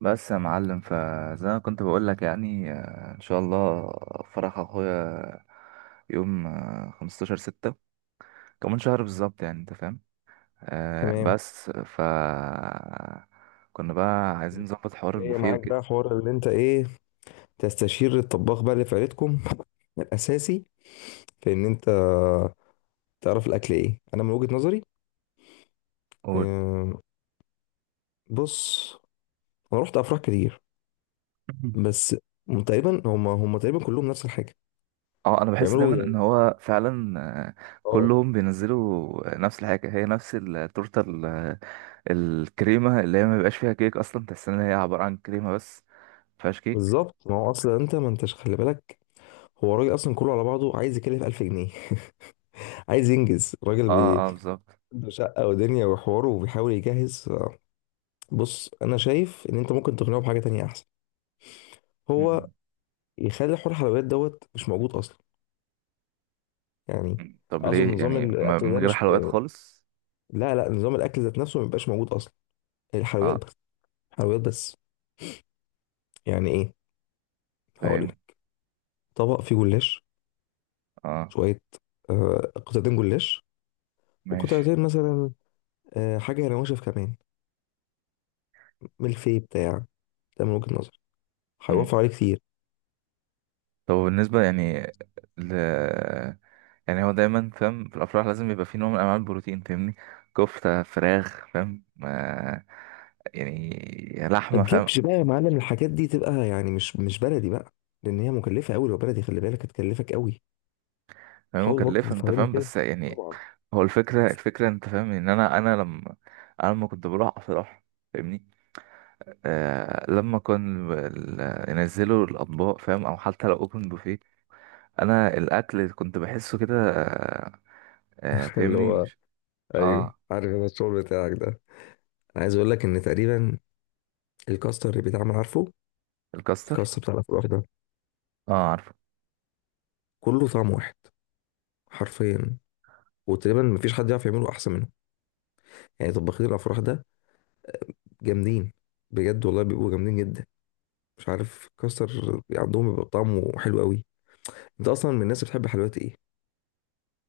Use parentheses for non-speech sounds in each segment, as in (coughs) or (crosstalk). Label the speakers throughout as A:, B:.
A: بس يا معلم فزي ما كنت بقول لك يعني ان شاء الله فرح اخويا يوم 15 ستة، كمان شهر بالظبط، يعني انت فاهم.
B: تمام.
A: بس ف كنا بقى عايزين نظبط حوار
B: جاية
A: البوفيه
B: معاك
A: وكده.
B: بقى حوار اللي انت ايه، تستشير الطباخ بقى اللي في عيلتكم (laughs) الاساسي في ان انت تعرف الاكل ايه. انا من وجهة نظري،
A: قول.
B: آم، بص، انا رحت افراح كتير،
A: (coughs)
B: بس تقريبا هم تقريبا كلهم نفس الحاجه
A: اه، انا بحس
B: بيعملوا
A: دايما
B: يعني.
A: ان هو فعلا آه،
B: اه
A: كلهم بينزلوا نفس الحاجه، هي نفس التورته الكريمه اللي هي ما بيبقاش فيها كيك اصلا، تحس ان هي عباره عن كريمه بس، ما فيهاش كيك.
B: بالظبط، ما هو اصلا انت ما انتش خلي بالك، هو الراجل اصلا كله على بعضه عايز يكلف 1000 جنيه. (laughs) عايز ينجز الراجل
A: اه اه بالظبط.
B: عنده شقه ودنيا وحواره وبيحاول يجهز. بص، انا شايف ان انت ممكن تقنعه بحاجه تانية احسن. هو يخلي حوار الحلويات دوت مش موجود اصلا يعني.
A: طب
B: اقصد
A: ليه
B: نظام
A: يعني؟ ما
B: الاكل
A: من
B: ده
A: غير
B: مش
A: حلويات خالص.
B: لا لا، نظام الاكل ذات نفسه ما بيبقاش موجود اصلا، هي الحلويات
A: اه
B: بس. حلويات بس، يعني ايه؟ هقول
A: فاهم.
B: لك طبق فيه جلاش،
A: اه
B: شويه، قطعتين جلاش،
A: ماشي.
B: وقطعتين مثلا حاجه نواشف كمان، ملفي بتاع. ده من وجهه نظر هيوفر
A: مم.
B: عليه كتير.
A: طب بالنسبة يعني ل... يعني هو دايما فاهم، في الأفراح لازم يبقى في نوع من أنواع البروتين، فاهمني؟ كفتة، فراخ، فاهم؟ آه، يعني
B: ما
A: لحمة، فاهم.
B: تجيبش بقى يا معلم الحاجات دي، تبقى يعني مش بلدي بقى، لان هي مكلفه قوي. لو بلدي خلي بالك هتكلفك قوي.
A: فاهم
B: حاول برضه
A: مكلفة، أنت
B: تفهمني
A: فاهم،
B: كده،
A: بس يعني
B: طبعا.
A: هو الفكرة، الفكرة أنت فاهم، إن أنا لما، أنا لما كنت بروح أفراح، فاهمني؟ آه، لما كان ينزلوا الأطباق، فاهم؟ أو حتى لو أوبن بوفيه، انا الاكل كنت بحسه كده
B: (laughs) اللي
A: فاهمني،
B: هو
A: مش.
B: ايوه،
A: اه،
B: عارف انا الشغل بتاعك ده. انا عايز اقول لك ان تقريبا الكاستر اللي بيتعمل، عارفه؟
A: الكاستر.
B: الكاستر بتاع الافراح ده
A: اه عارفه.
B: كله طعم واحد حرفيا، وتقريبا مفيش حد يعرف يعمله احسن منه. يعني طباخين الافراح ده جامدين، بجد والله بيبقوا جامدين جدا. مش عارف الكاستر عندهم بيبقى طعمه حلو قوي. انت اصلا من الناس اللي بتحب حلويات ايه؟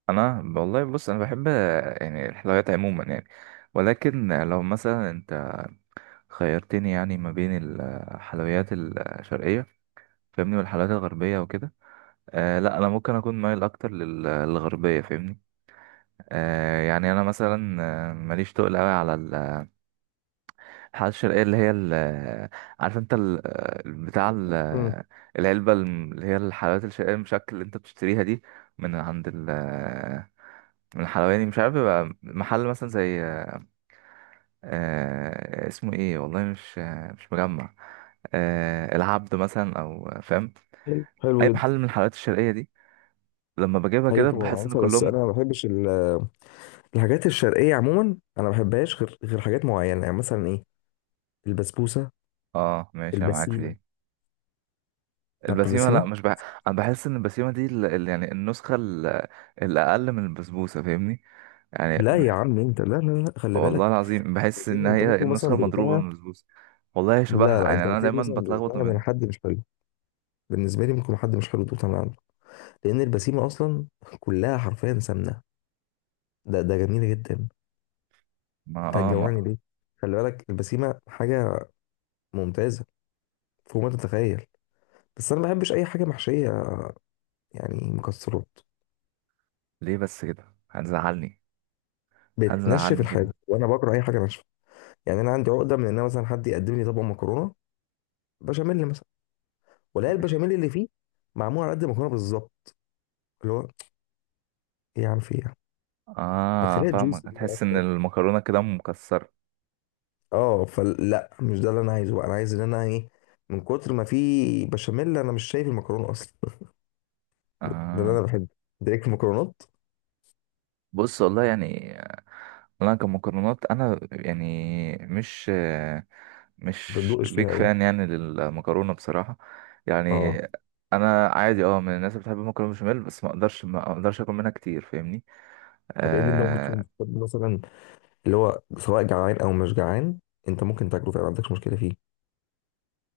A: انا والله بص، انا بحب يعني الحلويات عموما، يعني، ولكن لو مثلا انت خيرتني يعني ما بين الحلويات الشرقيه، فاهمني، والحلويات الغربيه وكده، آه لا، انا ممكن اكون مايل اكتر للغربيه، فاهمني. آه يعني انا مثلا ماليش تقل قوي على الحلقات الشرقية، اللي هي ال، عارف انت ال، بتاع ال،
B: امم
A: العلبة اللي هي الحلويات الشرقية المشكل اللي انت بتشتريها دي، من عند ال، من الحلواني، مش عارف بيبقى محل مثلا زي اسمه ايه، والله مش مجمع، العبد مثلا، او فاهم،
B: حلو، حلو
A: اي
B: جدا.
A: محل من الحلويات الشرقية دي، لما بجيبها
B: ايوه
A: كده
B: طبعا
A: بحس ان
B: عارفها، بس
A: كلهم.
B: انا ما بحبش الحاجات الشرقيه عموما، انا ما بحبهاش غير حاجات معينه يعني، مثلا ايه، البسبوسه،
A: اه ماشي، انا معاك في
B: البسيمه.
A: دي.
B: عارف
A: البسيمة، لا،
B: البسيمه؟
A: مش بح... انا بحس ان البسيمة دي يعني النسخة الأقل من البسبوسة، فاهمني يعني.
B: لا يا عم انت، لا لا لا، خلي
A: والله
B: بالك،
A: العظيم بحس ان
B: الهزيمه انت
A: هي
B: ممكن مثلا
A: النسخه المضروبه
B: دقتها،
A: من البسبوسه. والله هي
B: لا
A: شبهها،
B: لا،
A: يعني
B: انت
A: انا
B: هتلاقيك
A: دايما
B: مثلا
A: بتلخبط ما
B: دقتها من
A: بينهم.
B: حد مش حلو. بالنسبه لي ممكن حد مش حلو دقتها من عنده، لان البسيمه اصلا كلها حرفيا سمنه. ده جميله جدا.
A: ما
B: انت
A: اه
B: هتجوعني
A: ما
B: ليه؟ خلي بالك البسيمه حاجه ممتازه فوق ما تتخيل. بس انا ما بحبش اي حاجه محشيه، يعني مكسرات،
A: ليه بس كده، هتزعلني.
B: بتنشف
A: هتزعلني كده.
B: الحاجه وانا بكره اي حاجه ناشفه. يعني انا عندي عقده من ان أنا مثلا حد يقدم لي طبق مكرونه بشاميل مثلا، ولا
A: ماشي.
B: البشاميل اللي فيه معمول على قد المكرونه بالظبط، اللي هو ايه عن في إيه؟ ما
A: اه
B: تخليها
A: فاهمك،
B: جوسي كده
A: هتحس ان
B: اكتر.
A: المكرونه كده مكسره.
B: اه فلا، مش ده اللي انا عايزه بقى، انا عايز ان انا ايه، من كتر ما في بشاميل انا مش شايف المكرونه اصلا. (laughs) ده اللي
A: اه
B: انا بحب، دايركت المكرونات.
A: بص والله يعني انا كمكرونات انا، يعني مش
B: ما
A: مش
B: بندقش فيها
A: بيك
B: قوي،
A: فان يعني للمكرونه بصراحه، يعني.
B: اه.
A: انا عادي، اه، من الناس اللي بتحب المكرونه بشاميل، بس ما اقدرش اكل منها كتير، فاهمني؟
B: طب ايه اللي انت ممكن تكون
A: آه.
B: بتحب مثلا، اللي هو سواء جعان او مش جعان انت ممكن تاكله فعلا ما عندكش مشكله فيه؟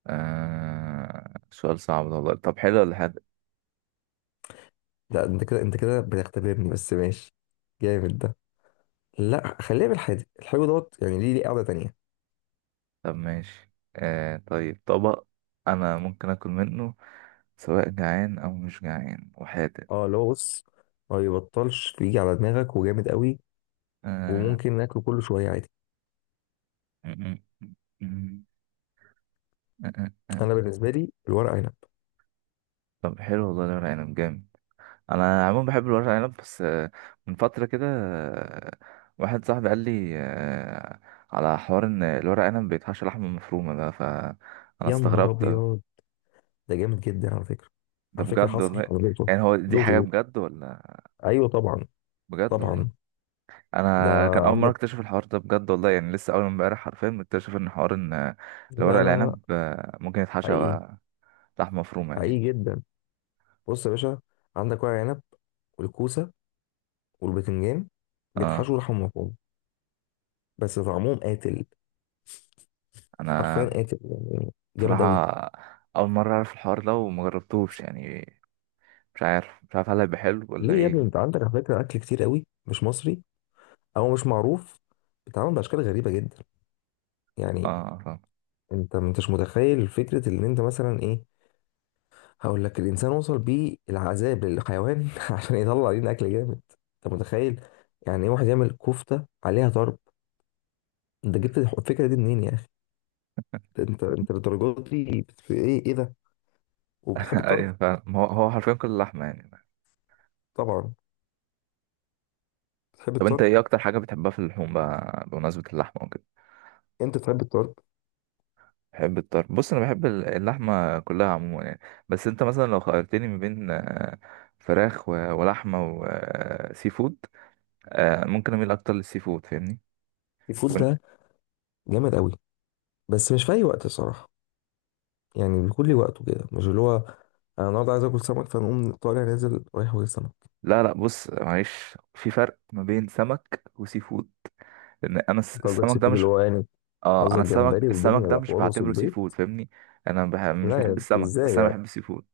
A: آه، سؤال صعب ده والله. طب، حلو ولا حادق؟
B: لا انت كده، انت كده بتختبرني، بس ماشي، جامد ده. لا خليها بالحادق، الحلو دوت يعني ليه، ليه قاعده تانيه.
A: طب ماشي. آه طيب، طبق أنا ممكن آكل منه سواء جعان أو مش جعان، وحادق.
B: اه اللي هو بص، ما يبطلش بيجي على دماغك وجامد قوي،
A: آه
B: وممكن ناكله كل شويه عادي.
A: م- م- م- م-
B: انا
A: م-
B: بالنسبه لي الورق عنب.
A: طب حلو والله، الورق عنب جامد. أنا عموما بحب الورق عنب، بس من فترة كده واحد صاحبي قال لي آه، على حوار إن الورق عنب بيتحشى لحمة مفرومة، ده فأنا
B: يا نهار
A: استغربت.
B: ابيض، ده جامد جدا على فكره.
A: ده
B: على فكره
A: بجد
B: حصل
A: والله؟
B: انا دقته،
A: يعني هو دي حاجة
B: دقته ده.
A: بجد ولا؟
B: ايوه طبعا،
A: بجد والله،
B: طبعا. ده
A: انا كان اول مره
B: عندك،
A: اكتشف الحوار ده، بجد والله، يعني لسه اول امبارح حرفيا مكتشف ان حوار ان
B: لا
A: الورق
B: لا لا،
A: العنب ممكن يتحشى
B: حقيقي،
A: لحمه مفرومه، يعني.
B: حقيقي جدا. بص يا باشا، عندك ورق عنب والكوسه والبتنجان بيتحشوا
A: اه.
B: لحم مفروم، بس طعمهم قاتل،
A: انا
B: حرفيا قاتل، يعني جامد
A: بصراحه
B: قوي.
A: اول مره اعرف الحوار ده، وما جربتوش يعني. مش عارف، مش عارف، هل هيبقى حلو ولا
B: ليه يا ابني،
A: ايه.
B: انت عندك على فكره اكل كتير قوي مش مصري او مش معروف، بيتعمل باشكال غريبه جدا يعني.
A: اه فاهم.
B: انت ما انتش متخيل فكره ان انت مثلا ايه، هقول لك، الانسان وصل بيه العذاب للحيوان (laughs) عشان يطلع لنا اكل جامد. انت متخيل يعني ايه واحد يعمل كفته عليها طرب؟ انت جبت الفكره دي منين يا اخي؟ انت، انت للدرجه دي في ايه، ايه ده؟ وبتحب
A: (laughs)
B: الطرب،
A: ايوه فاهم، هو هو حرفيا كل اللحمه، يعني.
B: طبعا، بتحب
A: طب انت
B: الطرب،
A: ايه اكتر حاجه بتحبها في اللحوم بقى بمناسبه اللحمه؟
B: انت بتحب الطرب.
A: بحب الطرب. بص، انا بحب اللحمه كلها عموما، يعني، بس انت مثلا لو خيرتني ما بين فراخ ولحمه وسي فود، ممكن اميل اكتر للسي فود، فاهمني؟
B: الفود
A: وإن-
B: ده جامد قوي، بس مش في اي وقت الصراحه. يعني بكل وقته كده مش اللي هو، انا النهارده عايز اكل سمك فنقوم طالع نازل رايح واكل سمك.
A: لا لا، بص معلش، في فرق ما بين سمك وسي فود، لان انا
B: انت قصدك سي
A: السمك ده
B: فود اللي
A: مش.
B: هو يعني،
A: اه، انا
B: قصدك
A: السمك،
B: جمبري
A: السمك
B: والدنيا
A: ده مش
B: وحوار
A: بعتبره سي فود،
B: وصبيط؟
A: فاهمني. مش
B: لا
A: بحب
B: يا
A: السمك، بس
B: ازاي
A: انا
B: يعني؟
A: بحب السي فود.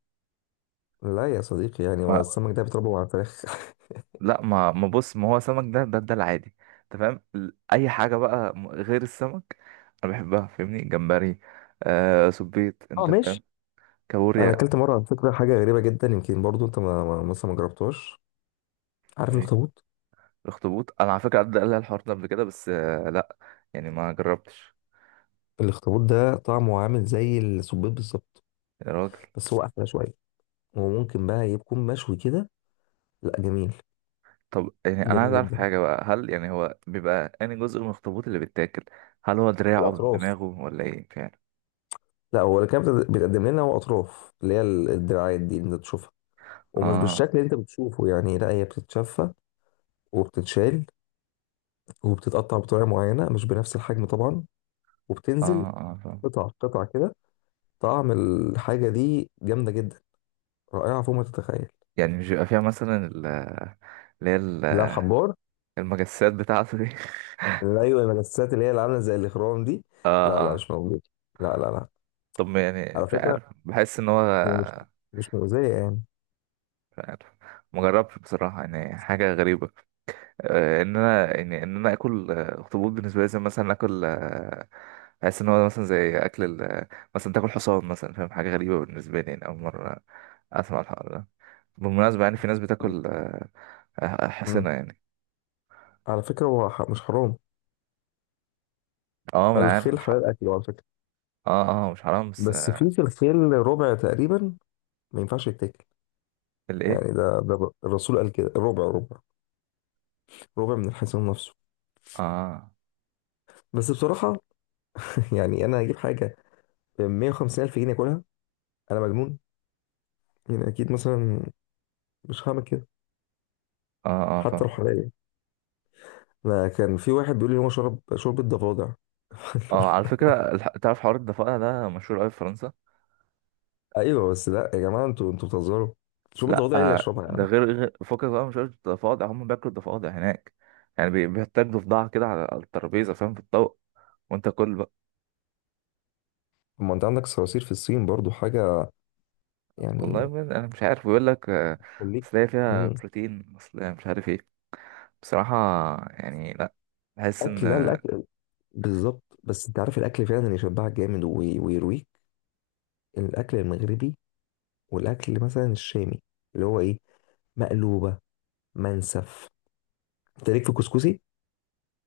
B: لا يا صديقي يعني، هو السمك ده بيتربى على الفراخ.
A: لا ما بص، ما هو سمك ده، ده ده العادي، انت فاهم، اي حاجه بقى غير السمك انا بحبها، فاهمني؟ جمبري، آه، سبيط،
B: (laughs) اه
A: انت فاهم،
B: ماشي. انا
A: كابوريا.
B: اكلت مره على فكره حاجه غريبه جدا، يمكن برضو انت مثلا ما جربتهاش. عارف
A: ايه؟
B: الاخطبوط؟
A: الاخطبوط. انا على فكره عدى قال لي الحوار ده قبل كده، بس آه لا، يعني ما جربتش.
B: الاخطبوط ده طعمه عامل زي السبيط بالظبط،
A: يا راجل.
B: بس هو احلى شويه، وممكن بقى يكون مشوي كده. لا جميل،
A: طب يعني انا عايز
B: جميل
A: اعرف
B: جدا.
A: حاجه بقى، هل يعني هو بيبقى انهي جزء من الاخطبوط اللي بيتاكل؟ هل هو دراعه،
B: بالاطراف،
A: دماغه، ولا ايه فعلا؟
B: لا هو اللي كان بيتقدم لنا هو اطراف، اللي هي الدراعات دي اللي انت تشوفها. ومش
A: اه
B: بالشكل اللي انت بتشوفه يعني، لا هي بتتشفى وبتتشال وبتتقطع بطريقه معينه مش بنفس الحجم طبعا،
A: اه
B: وبتنزل
A: اه فاهم.
B: قطع قطع كده. طعم الحاجة دي جامدة جدا، رائعة فوق ما تتخيل.
A: يعني مش بيبقى فيها مثلا اللي هي ال-
B: لا حبار،
A: المجسات بتاعته دي؟ (laughs)
B: لا أيوة، المجسات اللي هي اللي عاملة زي الإخرام دي،
A: اه
B: لا
A: اه.
B: لا مش موجودة، لا لا لا.
A: طب ما، يعني
B: على
A: مش
B: فكرة
A: عارف، بحس ان هو.
B: هو مش مؤذية يعني.
A: مش عارف، مجربتش بصراحة، يعني حاجة غريبة آه، ان انا يعني ان انا اكل اخطبوط، بالنسبة لي زي مثلا اكل بحس ان هو مثلا زي اكل مثلا تاكل حصان مثلا، فاهم؟ حاجة غريبة بالنسبة لي، يعني اول مرة اسمع الحوار ده. بالمناسبة يعني في ناس بتاكل
B: مم.
A: حصنة يعني.
B: على فكرة هو مش حرام،
A: اه ما انا عارف
B: الخيل
A: مش
B: حلال
A: حرام.
B: أكله على فكرة.
A: اه اه مش حرام، بس
B: بس في في الخيل ربع تقريبا ما ينفعش يتاكل،
A: الايه؟
B: يعني ده الرسول قال كده، ربع، ربع ربع من الحصان نفسه.
A: اه
B: بس بصراحة (laughs) يعني أنا هجيب حاجة ب 150 ألف جنيه أكلها؟ أنا مجنون يعني؟ أكيد مثلا مش هعمل كده،
A: اه اه
B: حتى
A: فاهم.
B: روحانيا. انا كان في واحد بيقول لي هو شرب شوربه ضفادع.
A: اه، على
B: (laughs)
A: فكرة تعرف حوار الضفادع ده مشهور قوي في فرنسا.
B: ايوه بس لا يا جماعه، انتوا بتهزروا، شوربه
A: لا
B: ضفادع ايه اللي اشربها يا
A: ده
B: عم؟
A: فكك بقى، مش قصدي ضفادع، هم بياكلوا الضفادع هناك يعني، بيحتاجوا ضفدعة كده على على الترابيزة، فاهم؟ في الطوق وانت كل بقى.
B: طب ما انت عندك صراصير في الصين برضو حاجه
A: والله
B: يعني.
A: ما- انا مش عارف، بيقول لك
B: خليك.
A: اصل هي فيها
B: امم
A: بروتين، اصل هي مش عارف ايه. بصراحة يعني لا، بحس ان.
B: اكل، لا الاكل بالظبط. بس انت عارف الاكل فعلا اللي يشبعك جامد ويرويك، الاكل المغربي، والاكل مثلا الشامي، اللي هو ايه، مقلوبه، منسف، انت ليك في كسكسي.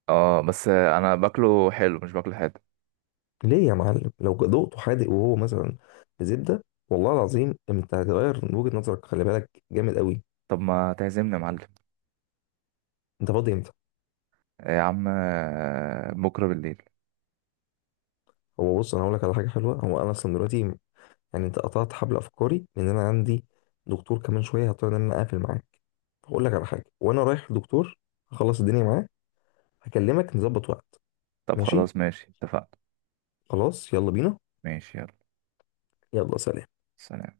A: اه بس انا باكله حلو مش باكله حادق.
B: ليه يا معلم، لو ذوقته حادق وهو مثلا بزبده، والله العظيم انت هتغير من وجهه نظرك، خلي بالك جامد قوي.
A: طب ما تعزمني يا معلم.
B: انت فاضي امتى؟
A: يا عم بكرة بالليل.
B: هو بص، انا هقول لك على حاجه حلوه، هو انا اصلا دلوقتي يعني، انت قطعت حبل افكاري، لان انا عندي دكتور كمان شويه، هضطر ان انا اقفل معاك. هقول لك على حاجه وانا رايح للدكتور، هخلص الدنيا معاه، هكلمك نظبط وقت.
A: طب
B: ماشي،
A: خلاص ماشي، اتفقنا.
B: خلاص يلا بينا.
A: ماشي يلا،
B: يلا سلام.
A: سلام.